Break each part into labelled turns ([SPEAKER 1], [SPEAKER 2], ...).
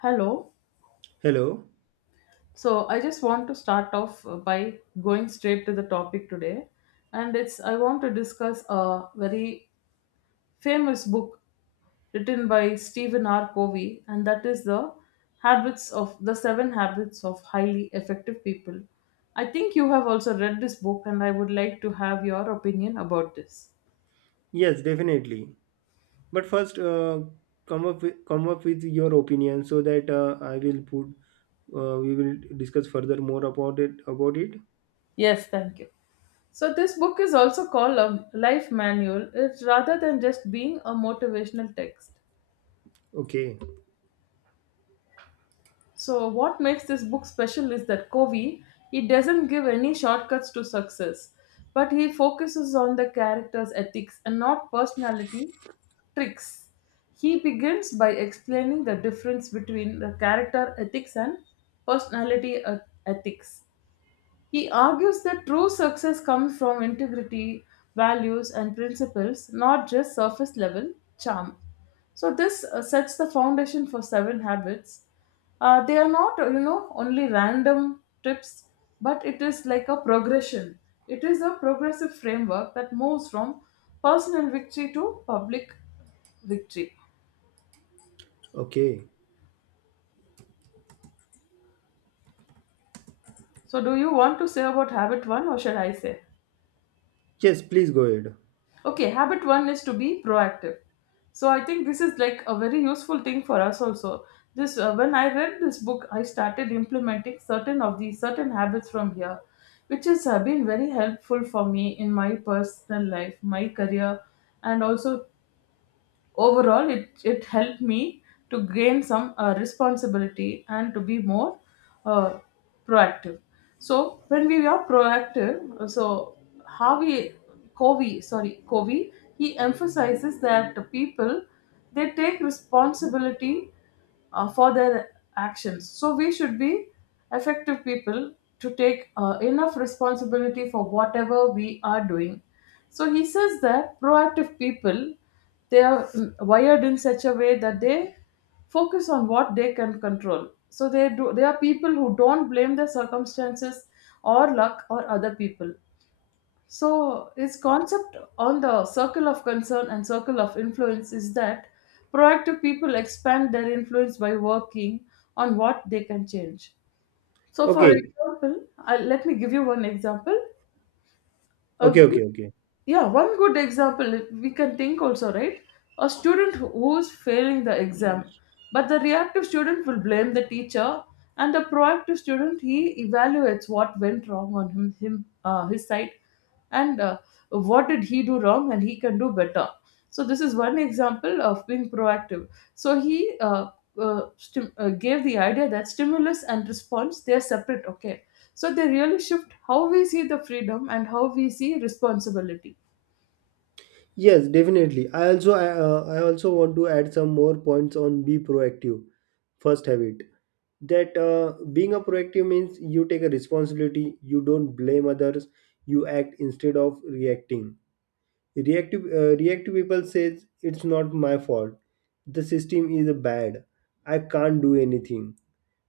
[SPEAKER 1] Hello.
[SPEAKER 2] Hello.
[SPEAKER 1] So I just want to start off by going straight to the topic today, and it's I want to discuss a very famous book written by Stephen R. Covey, and that is the Habits of the Seven Habits of Highly Effective People. I think you have also read this book, and I would like to have your opinion about this.
[SPEAKER 2] Yes, definitely. But first, come up with your opinion so that I will put we will discuss further more about it.
[SPEAKER 1] Yes, thank you. So this book is also called a life manual. It's rather than just being a motivational text.
[SPEAKER 2] Okay.
[SPEAKER 1] So what makes this book special is that Covey he doesn't give any shortcuts to success, but he focuses on the character's ethics and not personality tricks. He begins by explaining the difference between the character ethics and personality ethics. He argues that true success comes from integrity, values, and principles, not just surface level charm. So, this sets the foundation for seven habits. They are not, only random tips, but it is like a progression. It is a progressive framework that moves from personal victory to public victory.
[SPEAKER 2] Okay.
[SPEAKER 1] So, do you want to say about habit one or shall I say?
[SPEAKER 2] Yes, please go ahead.
[SPEAKER 1] Okay, habit one is to be proactive. So I think this is like a very useful thing for us also. This when I read this book, I started implementing certain of these certain habits from here, which has been very helpful for me in my personal life, my career, and also overall it helped me to gain some responsibility and to be more uh, proactive. So when we are proactive, so Harvey Covey, sorry, Covey he emphasizes that the people they take responsibility for their actions. So we should be effective people to take enough responsibility for whatever we are doing. So he says that proactive people they are wired in such a way that they focus on what they can control. So they are people who don't blame their circumstances or luck or other people. So, his concept on the circle of concern and circle of influence is that proactive people expand their influence by working on what they can change. So, for
[SPEAKER 2] Okay.
[SPEAKER 1] example, let me give you one example. A
[SPEAKER 2] Okay. Okay.
[SPEAKER 1] good
[SPEAKER 2] Okay.
[SPEAKER 1] yeah one good example we can think, also, right? A student who's failing the exam, but the reactive student will blame the teacher and the proactive student he evaluates what went wrong on him, him his side, and what did he do wrong and he can do better. So this is one example of being proactive. So he gave the idea that stimulus and response they're separate. Okay, so they really shift how we see the freedom and how we see responsibility.
[SPEAKER 2] Yes, definitely. I also want to add some more points on be proactive. First habit that being a proactive means you take a responsibility. You don't blame others. You act instead of reacting. Reactive people says it's not my fault. The system is bad. I can't do anything.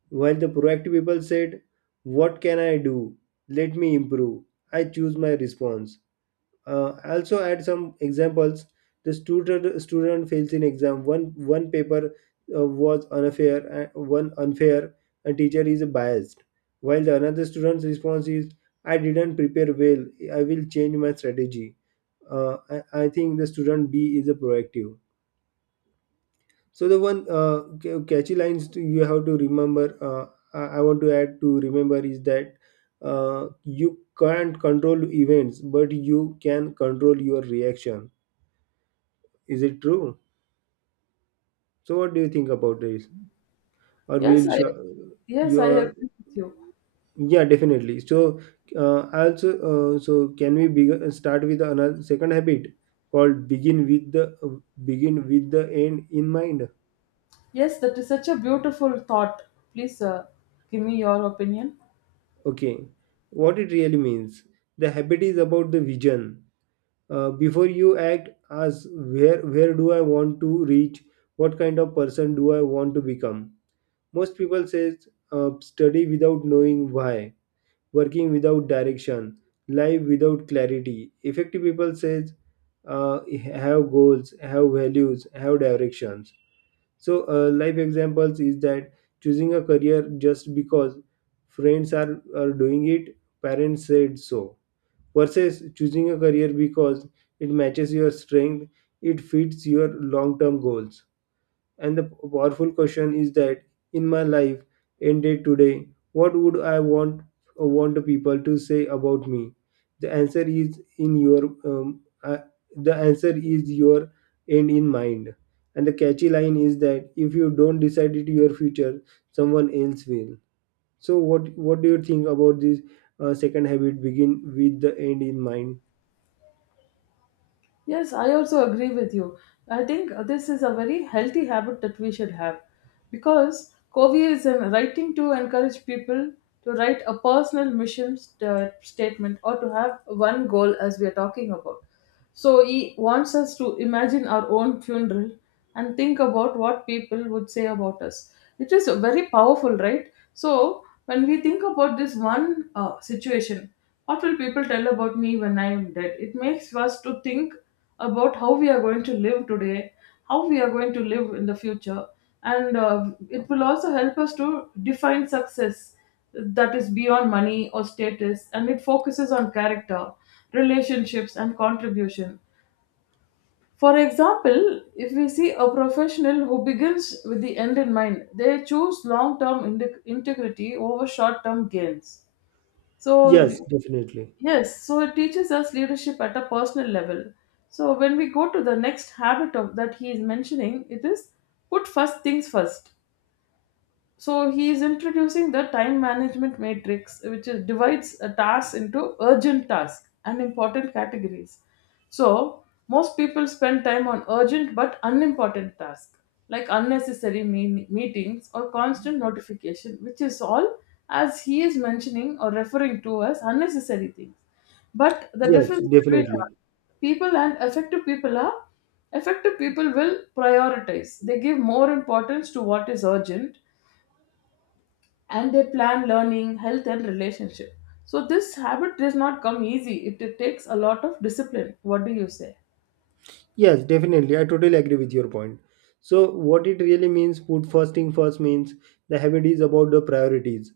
[SPEAKER 2] While the proactive people said, what can I do? Let me improve. I choose my response. Also add some examples. The student fails in exam one paper, was unfair, and one unfair, and teacher is biased, while the another student's response is, I didn't prepare well, I will change my strategy. I think the student b is a proactive. So the one catchy lines to you have to remember. I want to add to remember is that you can't control events, but you can control your reaction. Is it true? So what do you think about this? Or
[SPEAKER 1] Yes,
[SPEAKER 2] will
[SPEAKER 1] I
[SPEAKER 2] sh-
[SPEAKER 1] yes, I
[SPEAKER 2] your
[SPEAKER 1] agree with you.
[SPEAKER 2] Yeah, definitely. So also so can we start with another second habit called begin with the end in mind.
[SPEAKER 1] Yes, that is such a beautiful thought. Please give me your opinion.
[SPEAKER 2] Okay, what it really means. The habit is about the vision. Before you act, ask where do I want to reach? What kind of person do I want to become? Most people says study without knowing why, working without direction, life without clarity. Effective people says uh, have goals, have values, have directions. So, life examples is that choosing a career just because friends are doing it, parents said so, versus choosing a career because it matches your strength, it fits your long term goals. And the powerful question is that in my life ended today, what would I want people to say about me? The answer is your end in mind. And the catchy line is that if you don't decide it your future, someone else will. So what do you think about this second habit begin with the end in mind?
[SPEAKER 1] Yes, I also agree with you. I think this is a very healthy habit that we should have because Covey is in writing to encourage people to write a personal mission statement or to have one goal as we are talking about. So he wants us to imagine our own funeral and think about what people would say about us. It is very powerful, right? So when we think about this one situation, what will people tell about me when I am dead? It makes us to think about how we are going to live today, how we are going to live in the future, and it will also help us to define success that is beyond money or status, and it focuses on character, relationships, and contribution. For example, if we see a professional who begins with the end in mind, they choose long term integrity over short term gains. So,
[SPEAKER 2] Yes, definitely.
[SPEAKER 1] yes, so it teaches us leadership at a personal level. So, when we go to the next habit that he is mentioning, it is put first things first. So he is introducing the time management matrix, divides a task into urgent tasks and important categories. So most people spend time on urgent but unimportant tasks, like unnecessary meetings or constant notification, which is all as he is mentioning or referring to as unnecessary things. But the
[SPEAKER 2] Yes,
[SPEAKER 1] difference between
[SPEAKER 2] definitely.
[SPEAKER 1] people and effective people are effective people will prioritize, they give more importance to what is urgent, and they plan learning, health, and relationship. So this habit does not come easy. It takes a lot of discipline. What do you say?
[SPEAKER 2] Yes, definitely. I totally agree with your point. So, what it really means, put first thing first means the habit is about the priorities.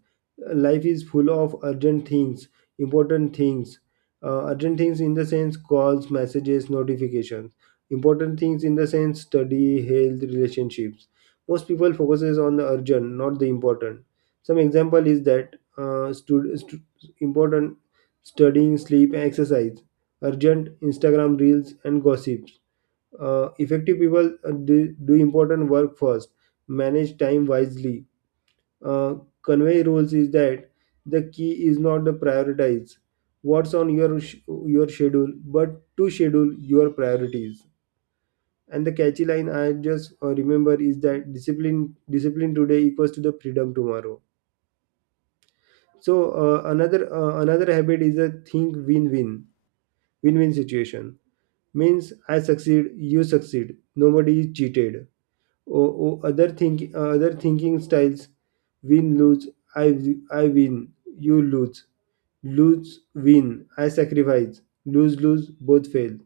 [SPEAKER 2] Life is full of urgent things, important things. Urgent things in the sense calls, messages, notifications. Important things in the sense study, health, relationships. Most people focuses on the urgent, not the important. Some example is that stud- stu- important studying, sleep, and exercise. Urgent Instagram reels and gossips. Effective people do important work first, manage time wisely. Uh, Convey rules is that the key is not the prioritize what's on your schedule, but to schedule your priorities. And the catchy line I just remember is that discipline today equals to the freedom tomorrow. So another habit is a think win win. Win win situation means I succeed, you succeed. Nobody is cheated. Or oh, other think other thinking styles: win lose, I win, you lose. Lose win, I sacrifice. Lose lose, both fail.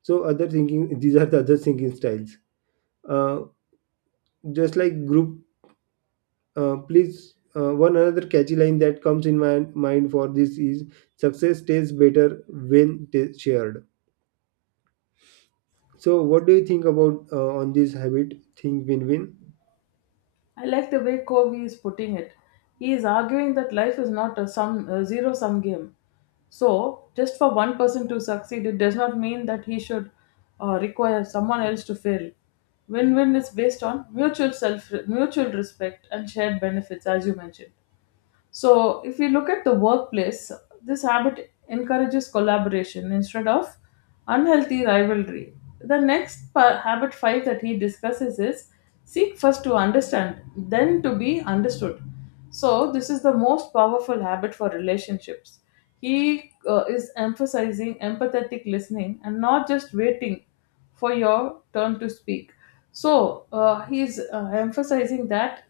[SPEAKER 2] So other thinking these are the other thinking styles. uh, just like group. Please One another catchy line that comes in my mind for this is success tastes better when shared. So what do you think about on this habit think win win?
[SPEAKER 1] I like the way Covey is putting it. He is arguing that life is not a zero sum game. So just for one person to succeed, it does not mean that he should require someone else to fail. Win-win is based on mutual respect, and shared benefits, as you mentioned. So, if you look at the workplace, this habit encourages collaboration instead of unhealthy rivalry. The next habit five that he discusses is seek first to understand, then to be understood. So, this is the most powerful habit for relationships. He is emphasizing empathetic listening and not just waiting for your turn to speak. So he's emphasizing that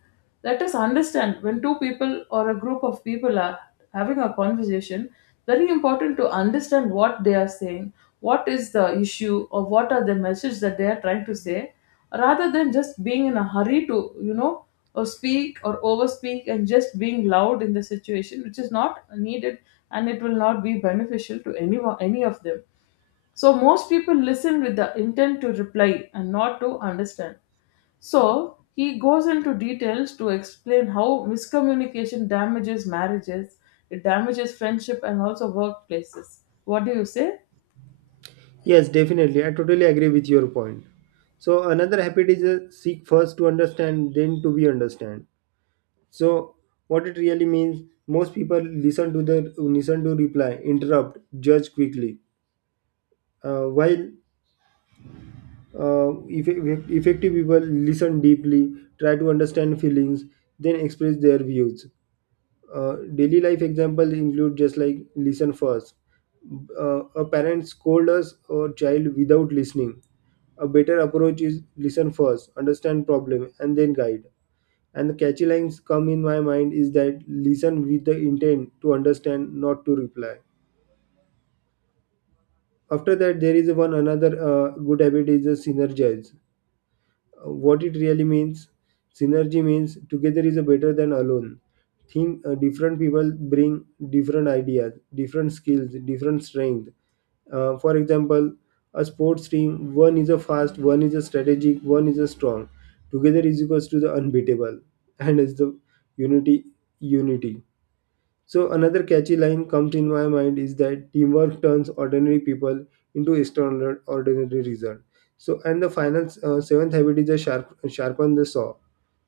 [SPEAKER 1] let us understand when two people or a group of people are having a conversation, very important to understand what they are saying, what is the issue, or what are the message that they are trying to say, rather than just being in a hurry to, or speak or overspeak and just being loud in the situation, which is not needed and it will not be beneficial to anyone, any of them. So most people listen with the intent to reply and not to understand. So he goes into details to explain how miscommunication damages marriages, it damages friendship and also workplaces. What do you say?
[SPEAKER 2] Yes, definitely. I totally agree with your point. So another habit is seek first to understand, then to be understand. So what it really means, most people listen to reply, interrupt, judge quickly. While effective people listen deeply, try to understand feelings, then express their views. Daily life example include just like listen first. A parent scold us or child without listening. A better approach is listen first, understand problem, and then guide. And the catchy lines come in my mind is that listen with the intent to understand, not to reply. After that, there is one another good habit is the synergize. What it really means, synergy means together is a better than alone. Think different people bring different ideas, different skills, different strength. For example, a sports team: one is a fast, one is a strategic, one is a strong. Together is equals to the unbeatable. And is the unity unity. So another catchy line comes in my mind is that teamwork turns ordinary people into extraordinary result. So and the final seventh habit is a sharpen the saw.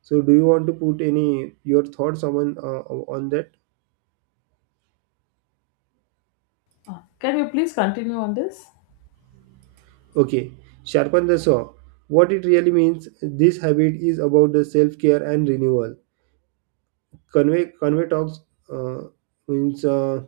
[SPEAKER 2] So do you want to put any your thoughts on that?
[SPEAKER 1] Can you please continue on this?
[SPEAKER 2] Okay, sharpen the saw. What it really means? This habit is about the self care and renewal. Convey talks uh, means.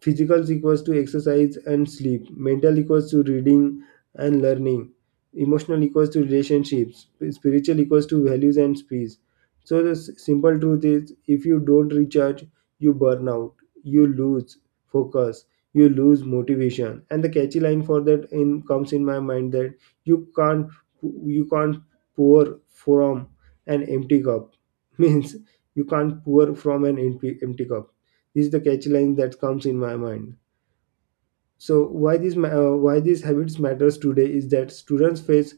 [SPEAKER 2] Physical equals to exercise and sleep. Mental equals to reading and learning. Emotional equals to relationships. Spiritual equals to values and peace. So the simple truth is, if you don't recharge, you burn out. You lose focus. You lose motivation. And the catchy line for that in comes in my mind that you can't you can't pour from an empty cup means you can't pour from an empty cup is the catch line that comes in my mind. So why why these habits matters today is that students face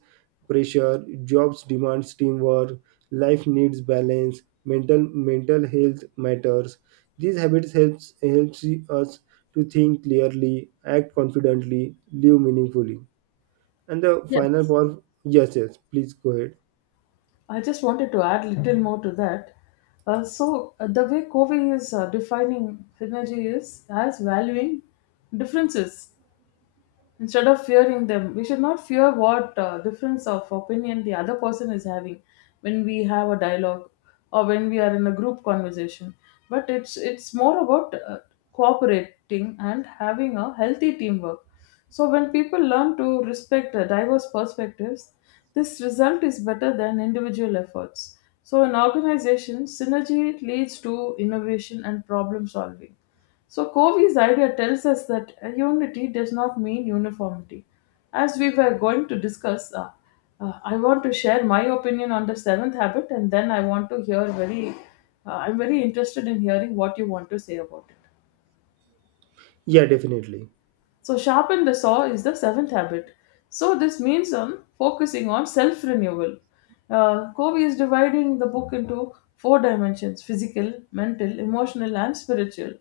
[SPEAKER 2] pressure, jobs demands teamwork, life needs balance, mental health matters. These habits helps us to think clearly, act confidently, live meaningfully. And the final
[SPEAKER 1] Yes.
[SPEAKER 2] part, yes, yes, please go ahead.
[SPEAKER 1] I just wanted to add little more to that. So, the way Covey is defining synergy is as valuing differences instead of fearing them. We should not fear what difference of opinion the other person is having when we have a dialogue or when we are in a group conversation, but it's more about cooperating and having a healthy teamwork. So when people learn to respect diverse perspectives, this result is better than individual efforts. So in organizations, synergy leads to innovation and problem solving. So Covey's idea tells us that unity does not mean uniformity. As we were going to discuss, I want to share my opinion on the seventh habit, and then I want to hear very. I'm very interested in hearing what you want to say about it.
[SPEAKER 2] Yeah, definitely.
[SPEAKER 1] So, sharpen the saw is the seventh habit. So, this means on focusing on self renewal. Covey is dividing the book into four dimensions: physical, mental, emotional, and spiritual.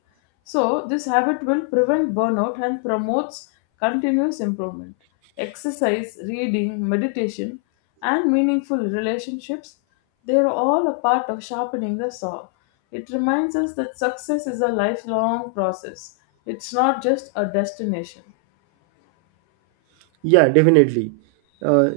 [SPEAKER 1] So, this habit will prevent burnout and promotes continuous improvement. Exercise, reading, meditation, and meaningful relationships, they are all a part of sharpening the saw. It reminds us that success is a lifelong process, it's not just a destination.
[SPEAKER 2] Yeah, definitely. Uh,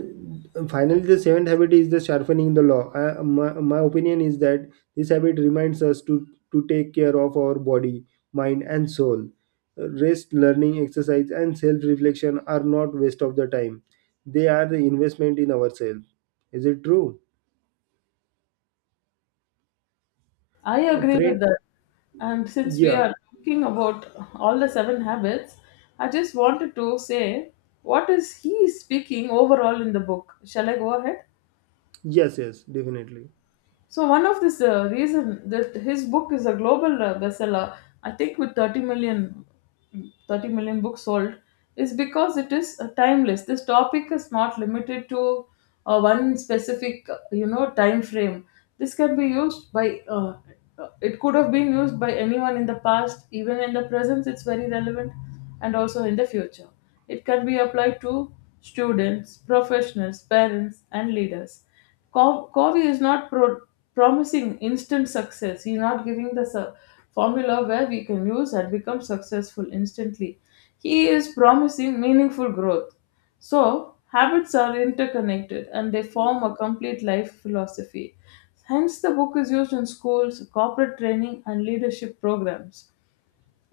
[SPEAKER 2] Finally, the seventh habit is the sharpening the law. My opinion is that this habit reminds us to take care of our body, mind, and soul. Rest, learning, exercise, and self reflection are not waste of the time. They are the investment in ourselves. Is it true?
[SPEAKER 1] I agree
[SPEAKER 2] Friend,
[SPEAKER 1] with that. And since we
[SPEAKER 2] yeah,
[SPEAKER 1] are talking about all the seven habits, I just wanted to say, what is he speaking overall in the book? Shall I go ahead?
[SPEAKER 2] yes, yes, definitely.
[SPEAKER 1] So one of this reason that his book is a global bestseller, I think with thirty million books sold, is because it is timeless. This topic is not limited to one specific, time frame. This can be used it could have been used by anyone in the past, even in the present, it's very relevant, and also in the future. It can be applied to students, professionals, parents, and leaders. Covey is not promising instant success. He's not giving the formula where we can use and become successful instantly. He is promising meaningful growth. So, habits are interconnected and they form a complete life philosophy. Hence, the book is used in schools, corporate training, and leadership programs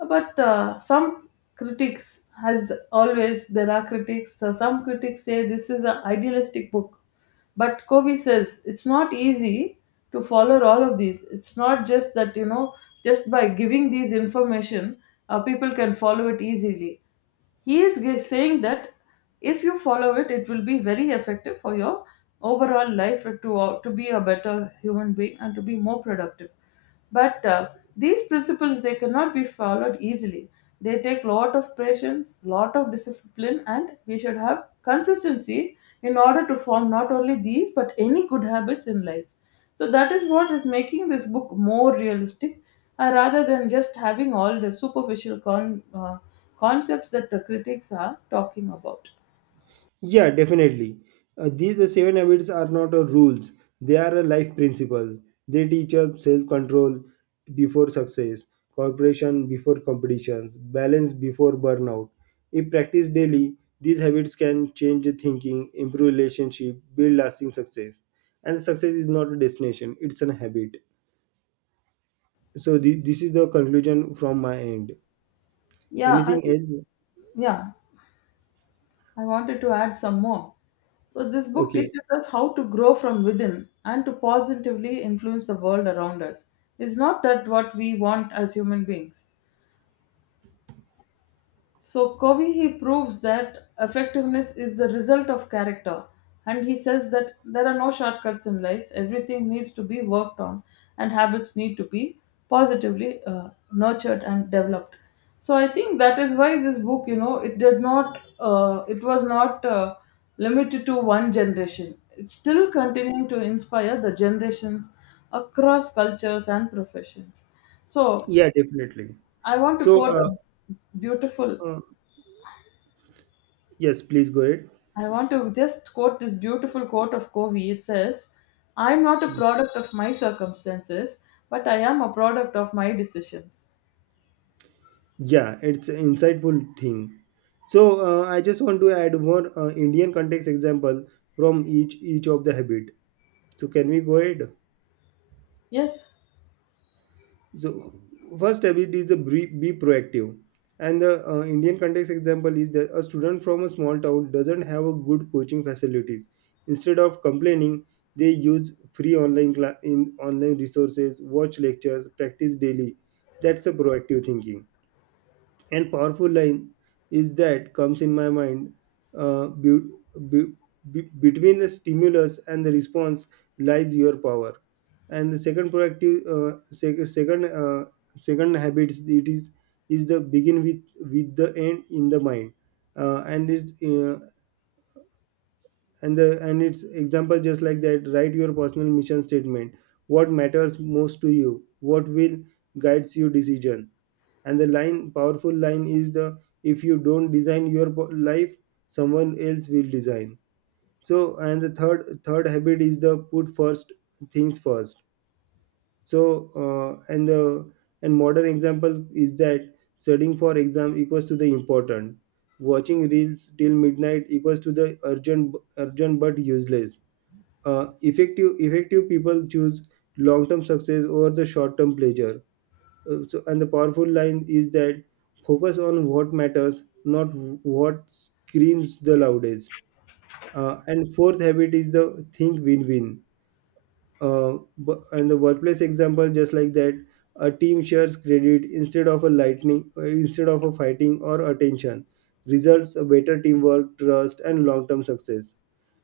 [SPEAKER 1] but some critics, as always there are critics, some critics say this is an idealistic book. But Covey says it's not easy to follow all of these. It's not just that just by giving these information, people can follow it easily. He is saying that if you follow it, it will be very effective for your overall life, to be a better human being and to be more productive. But these principles, they cannot be followed easily. They take lot of patience, lot of discipline, and we should have consistency in order to form not only these but any good habits in life. So that is what is making this book more realistic, rather than just having all the superficial concepts that the critics are talking about.
[SPEAKER 2] Yeah, definitely. These the seven habits are not a rules; they are a life principle. They teach us self-control before success, cooperation before competition, balance before burnout. If practiced daily, these habits can change your thinking, improve relationship, build lasting success. And success is not a destination; it's a habit. So this is the conclusion from my end.
[SPEAKER 1] Yeah,
[SPEAKER 2] Anything else?
[SPEAKER 1] yeah, I wanted to add some more. So this book
[SPEAKER 2] Okay.
[SPEAKER 1] teaches us how to grow from within and to positively influence the world around us. Is not that what we want as human beings? So Covey, he proves that effectiveness is the result of character, and he says that there are no shortcuts in life. Everything needs to be worked on, and habits need to be positively, nurtured and developed. So I think that is why this book, you know, it did not, it was not limited to one generation. It's still continuing to inspire the generations across cultures and professions. So
[SPEAKER 2] Yeah, definitely.
[SPEAKER 1] I want to
[SPEAKER 2] So,
[SPEAKER 1] quote a beautiful
[SPEAKER 2] uh, yes, please go ahead.
[SPEAKER 1] I want to just quote this beautiful quote of Covey. It says, I am not a product of my circumstances, but I am a product of my decisions.
[SPEAKER 2] Yeah, it's an insightful thing. So I just want to add more Indian context example from each of the habit. So can we go ahead?
[SPEAKER 1] Yes,
[SPEAKER 2] So first habit is the be proactive, and the Indian context example is that a student from a small town doesn't have a good coaching facilities. Instead of complaining, they use free online cla- in online resources, watch lectures, practice daily. That's a proactive thinking, and powerful line is that comes in my mind, uh, be- be- be- between the stimulus and the response lies your power. And the second proactive sec- second second habits, it is the begin with the end in the mind. Uh, and it's uh, and the and it's example just like that, write your personal mission statement, what matters most to you, what will guides your decision. And the line powerful line is, the if you don't design your life, someone else will design. So and the third habit is the put first things first. So and the and modern example is that studying for exam equals to the important, watching reels till midnight equals to the urgent, urgent but useless. Effective people choose long term success over the short term pleasure. So, and the powerful line is that focus on what matters, not what screams the loudest. And fourth habit is the think win-win. And the workplace example, just like that, a team shares credit instead of a lightning, instead of a fighting or attention. Results a better teamwork, trust, and long-term success.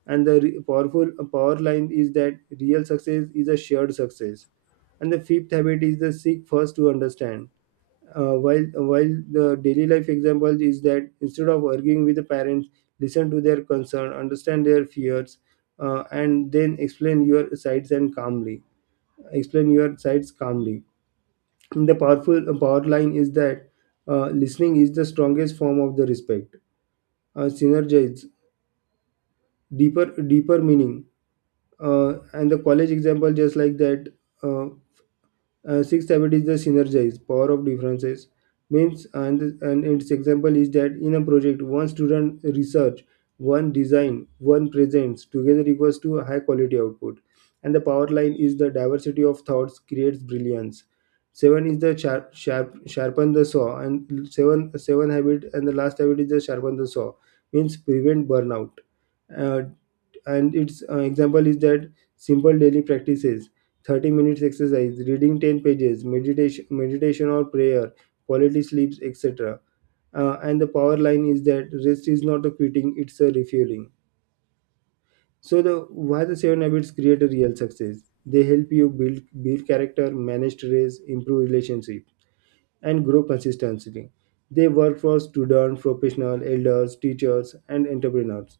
[SPEAKER 2] And the powerful power line is that real success is a shared success. And the fifth habit is the seek first to understand. While the daily life example is that instead of arguing with the parents, listen to their concern, understand their fears, and then explain your sides calmly. The powerful power line is that listening is the strongest form of the respect. Synergize, deeper meaning. And the college example just like that. Uh, Sixth habit is the synergize power of differences, means and its example is that in a project, one student research, one design, one presents, together equals to a high quality output. And the power line is the diversity of thoughts creates brilliance. Seven is the sharpen the saw, and seven habit, and the last habit is the sharpen the saw means prevent burnout. uh, and its example is that simple daily practices: 30 minutes exercise, reading 10 pages, meditation or prayer, quality sleeps, etc. And the power line is that rest is not a quitting, it's a refueling. So the why the seven habits create a real success? They help you build character, manage stress, improve relationship, and grow consistently. They work for students, professionals, elders, teachers, and entrepreneurs.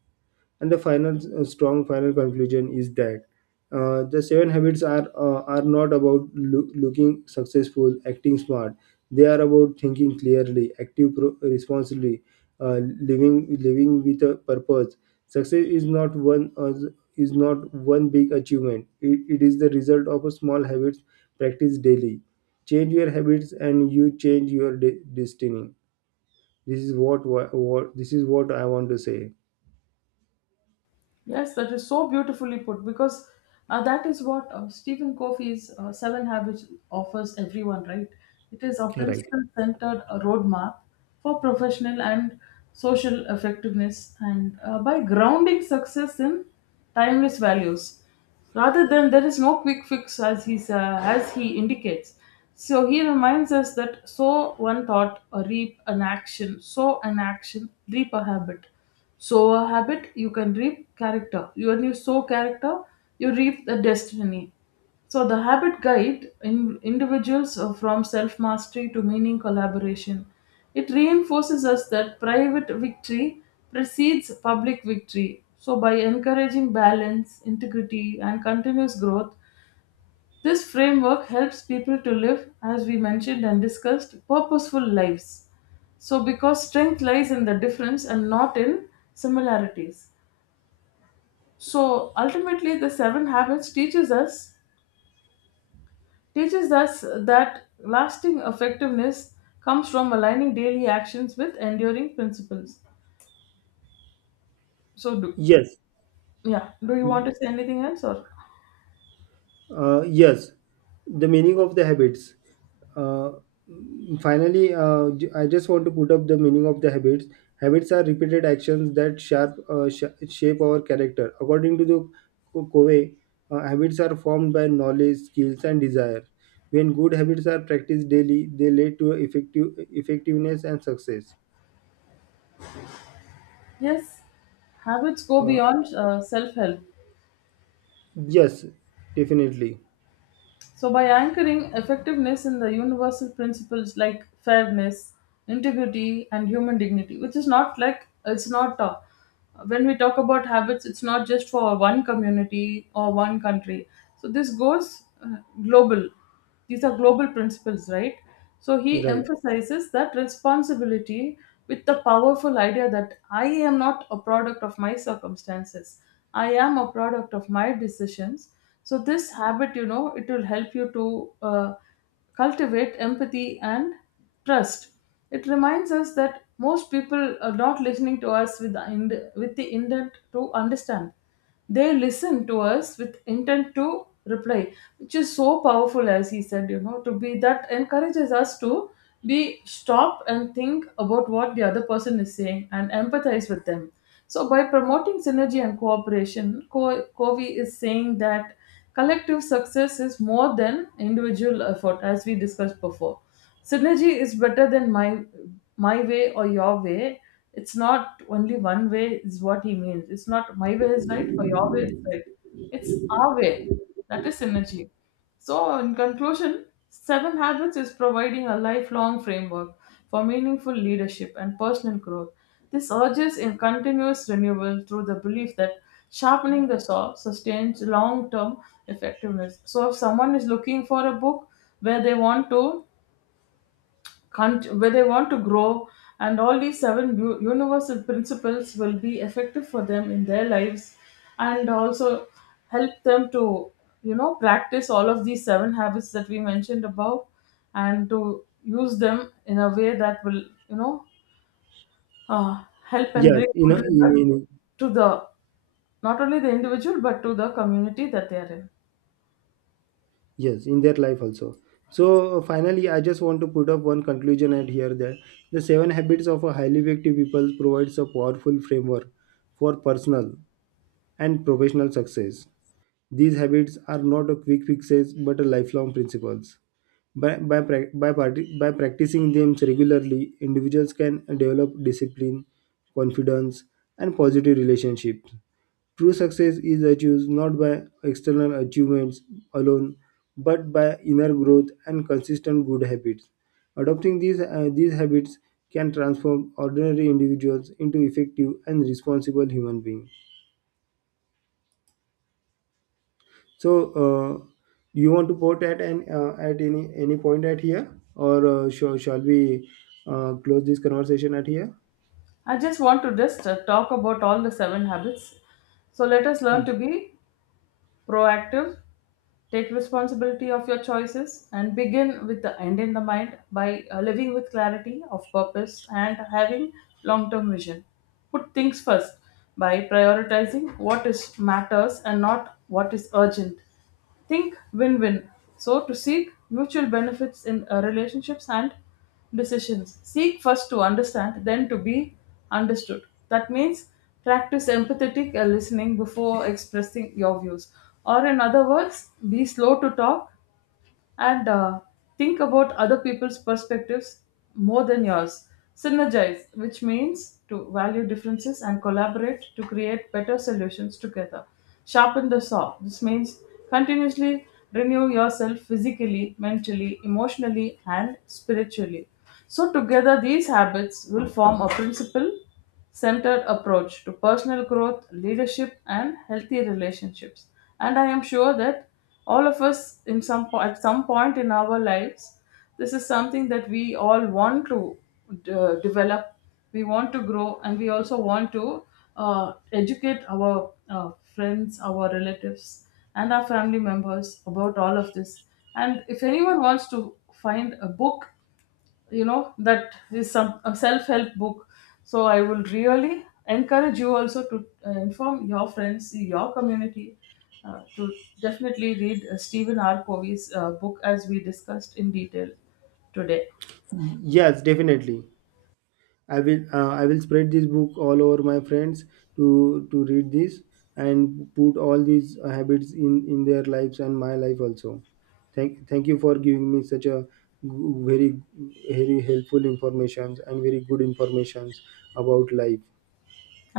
[SPEAKER 2] And the final strong final conclusion is that the seven habits are not about looking successful, acting smart. They are about thinking clearly, active responsibly, living with a purpose. Success is not one uh, is not one big achievement. It is the result of a small habits practiced daily. Change your habits, and you change your destiny. This is what I want to say.
[SPEAKER 1] yes, that is so beautifully put because that is what Stephen Covey's Seven Habits offers everyone, right? It is a
[SPEAKER 2] Right.
[SPEAKER 1] principle centered roadmap for professional and social effectiveness, and by grounding success in timeless values, rather than there is no quick fix, as as he indicates. So he reminds us that sow one thought, reap an action, sow an action, reap a habit, sow a habit, you can reap character. When you sow character, you reap the destiny. So the habit guide in individuals from self mastery to meaning collaboration. It reinforces us that private victory precedes public victory. So by encouraging balance, integrity, and continuous growth, this framework helps people to live, as we mentioned and discussed, purposeful lives. So, because strength lies in the difference and not in similarities. So, ultimately, the seven habits teaches us that lasting effectiveness comes from aligning daily actions with enduring principles. So, do
[SPEAKER 2] Yes.
[SPEAKER 1] Yeah, do you want to say anything else or?
[SPEAKER 2] Yes, the meaning of the habits. Uh, Finally, I just want to put up the meaning of the habits. Habits are repeated actions that shape our character. According to the Covey, habits are formed by knowledge, skills, and desire. When good habits are practiced daily, they lead to effectiveness and success.
[SPEAKER 1] Yes, habits go
[SPEAKER 2] Uh,
[SPEAKER 1] beyond self help.
[SPEAKER 2] yes, definitely.
[SPEAKER 1] So, by anchoring effectiveness in the universal principles like fairness, integrity, and human dignity, which is not like it's not, when we talk about habits, it's not just for one community or one country. So this goes global. These are global principles, right? So he
[SPEAKER 2] Right.
[SPEAKER 1] emphasizes that responsibility with the powerful idea that I am not a product of my circumstances, I am a product of my decisions. So this habit, you know, it will help you to uh, cultivate empathy and trust. It reminds us that most people are not listening to us with the, with the intent to understand. They listen to us with intent to reply, which is so powerful. As he said, you know, to be, that encourages us to be stop and think about what the other person is saying and empathize with them. So by promoting synergy and cooperation, Covey is saying that collective success is more than individual effort. As we discussed before, synergy is better than my way or your way. It's not only one way is what he means. It's not my way is right or your way is right, it's our way. That is synergy. So in conclusion, seven habits is providing a lifelong framework for meaningful leadership and personal growth. This urges in continuous renewal through the belief that sharpening the saw sustains long-term effectiveness. So if someone is looking for a book where they want to where they want to grow, and all these seven universal principles will be effective for them in their lives, and also help them to, you know, practice all of these seven habits that we mentioned above, and to use them in a way that will, you know, help and
[SPEAKER 2] Yes,
[SPEAKER 1] bring
[SPEAKER 2] in, a,
[SPEAKER 1] good
[SPEAKER 2] in,
[SPEAKER 1] results
[SPEAKER 2] in
[SPEAKER 1] to the, not only the individual but to the community that they are in.
[SPEAKER 2] yes in their life also. So finally, I just want to put up one conclusion at here, that the seven habits of a highly effective people provides a powerful framework for personal and professional success. These habits are not a quick fixes but a lifelong principles. By practicing them regularly, individuals can develop discipline, confidence, and positive relationships. True success is achieved not by external achievements alone, but by inner growth and consistent good habits. Adopting these habits can transform ordinary individuals into effective and responsible human beings. So, uh, do you want to port at an at any point at here, or shall we close this conversation at here?
[SPEAKER 1] I just want to just talk about all the seven habits. So let us learn to be proactive, take responsibility of your choices, and begin with the end in the mind by living with clarity of purpose and having long term vision. Put things first by prioritizing what is matters and not what is urgent. Think win win. So, to seek mutual benefits in relationships and decisions. Seek first to understand, then to be understood. That means practice empathetic listening before expressing your views. Or, in other words, be slow to talk and think about other people's perspectives more than yours. Synergize, which means to value differences and collaborate to create better solutions together. Sharpen the saw, this means continuously renew yourself physically, mentally, emotionally, and spiritually. So, together, these habits will form a principle centered approach to personal growth, leadership, and healthy relationships. And I am sure that all of us, in some at some point in our lives, this is something that we all want to develop. We want to grow, and we also want to educate our friends, our relatives, and our family members about all of this. And if anyone wants to find a book, you know, that is some a self-help book, so I will really encourage you also to inform your friends, your community, to definitely read Stephen R Covey's book, as we discussed in detail today.
[SPEAKER 2] Yes, definitely. I will spread this book all over my friends to read this and put all these habits in their lives and my life also. Thank you for giving me such a g- very very helpful informations and very good informations about life.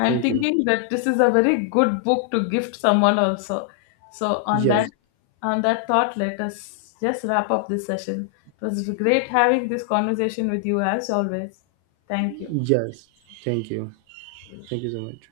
[SPEAKER 1] I'm
[SPEAKER 2] Thank you.
[SPEAKER 1] thinking that this is a very good book to gift someone also. so on that
[SPEAKER 2] Yes.
[SPEAKER 1] on that thought, let us just wrap up this session. It was great having this conversation with you, as always. Thank you.
[SPEAKER 2] Yes. Thank you. Thank you so much.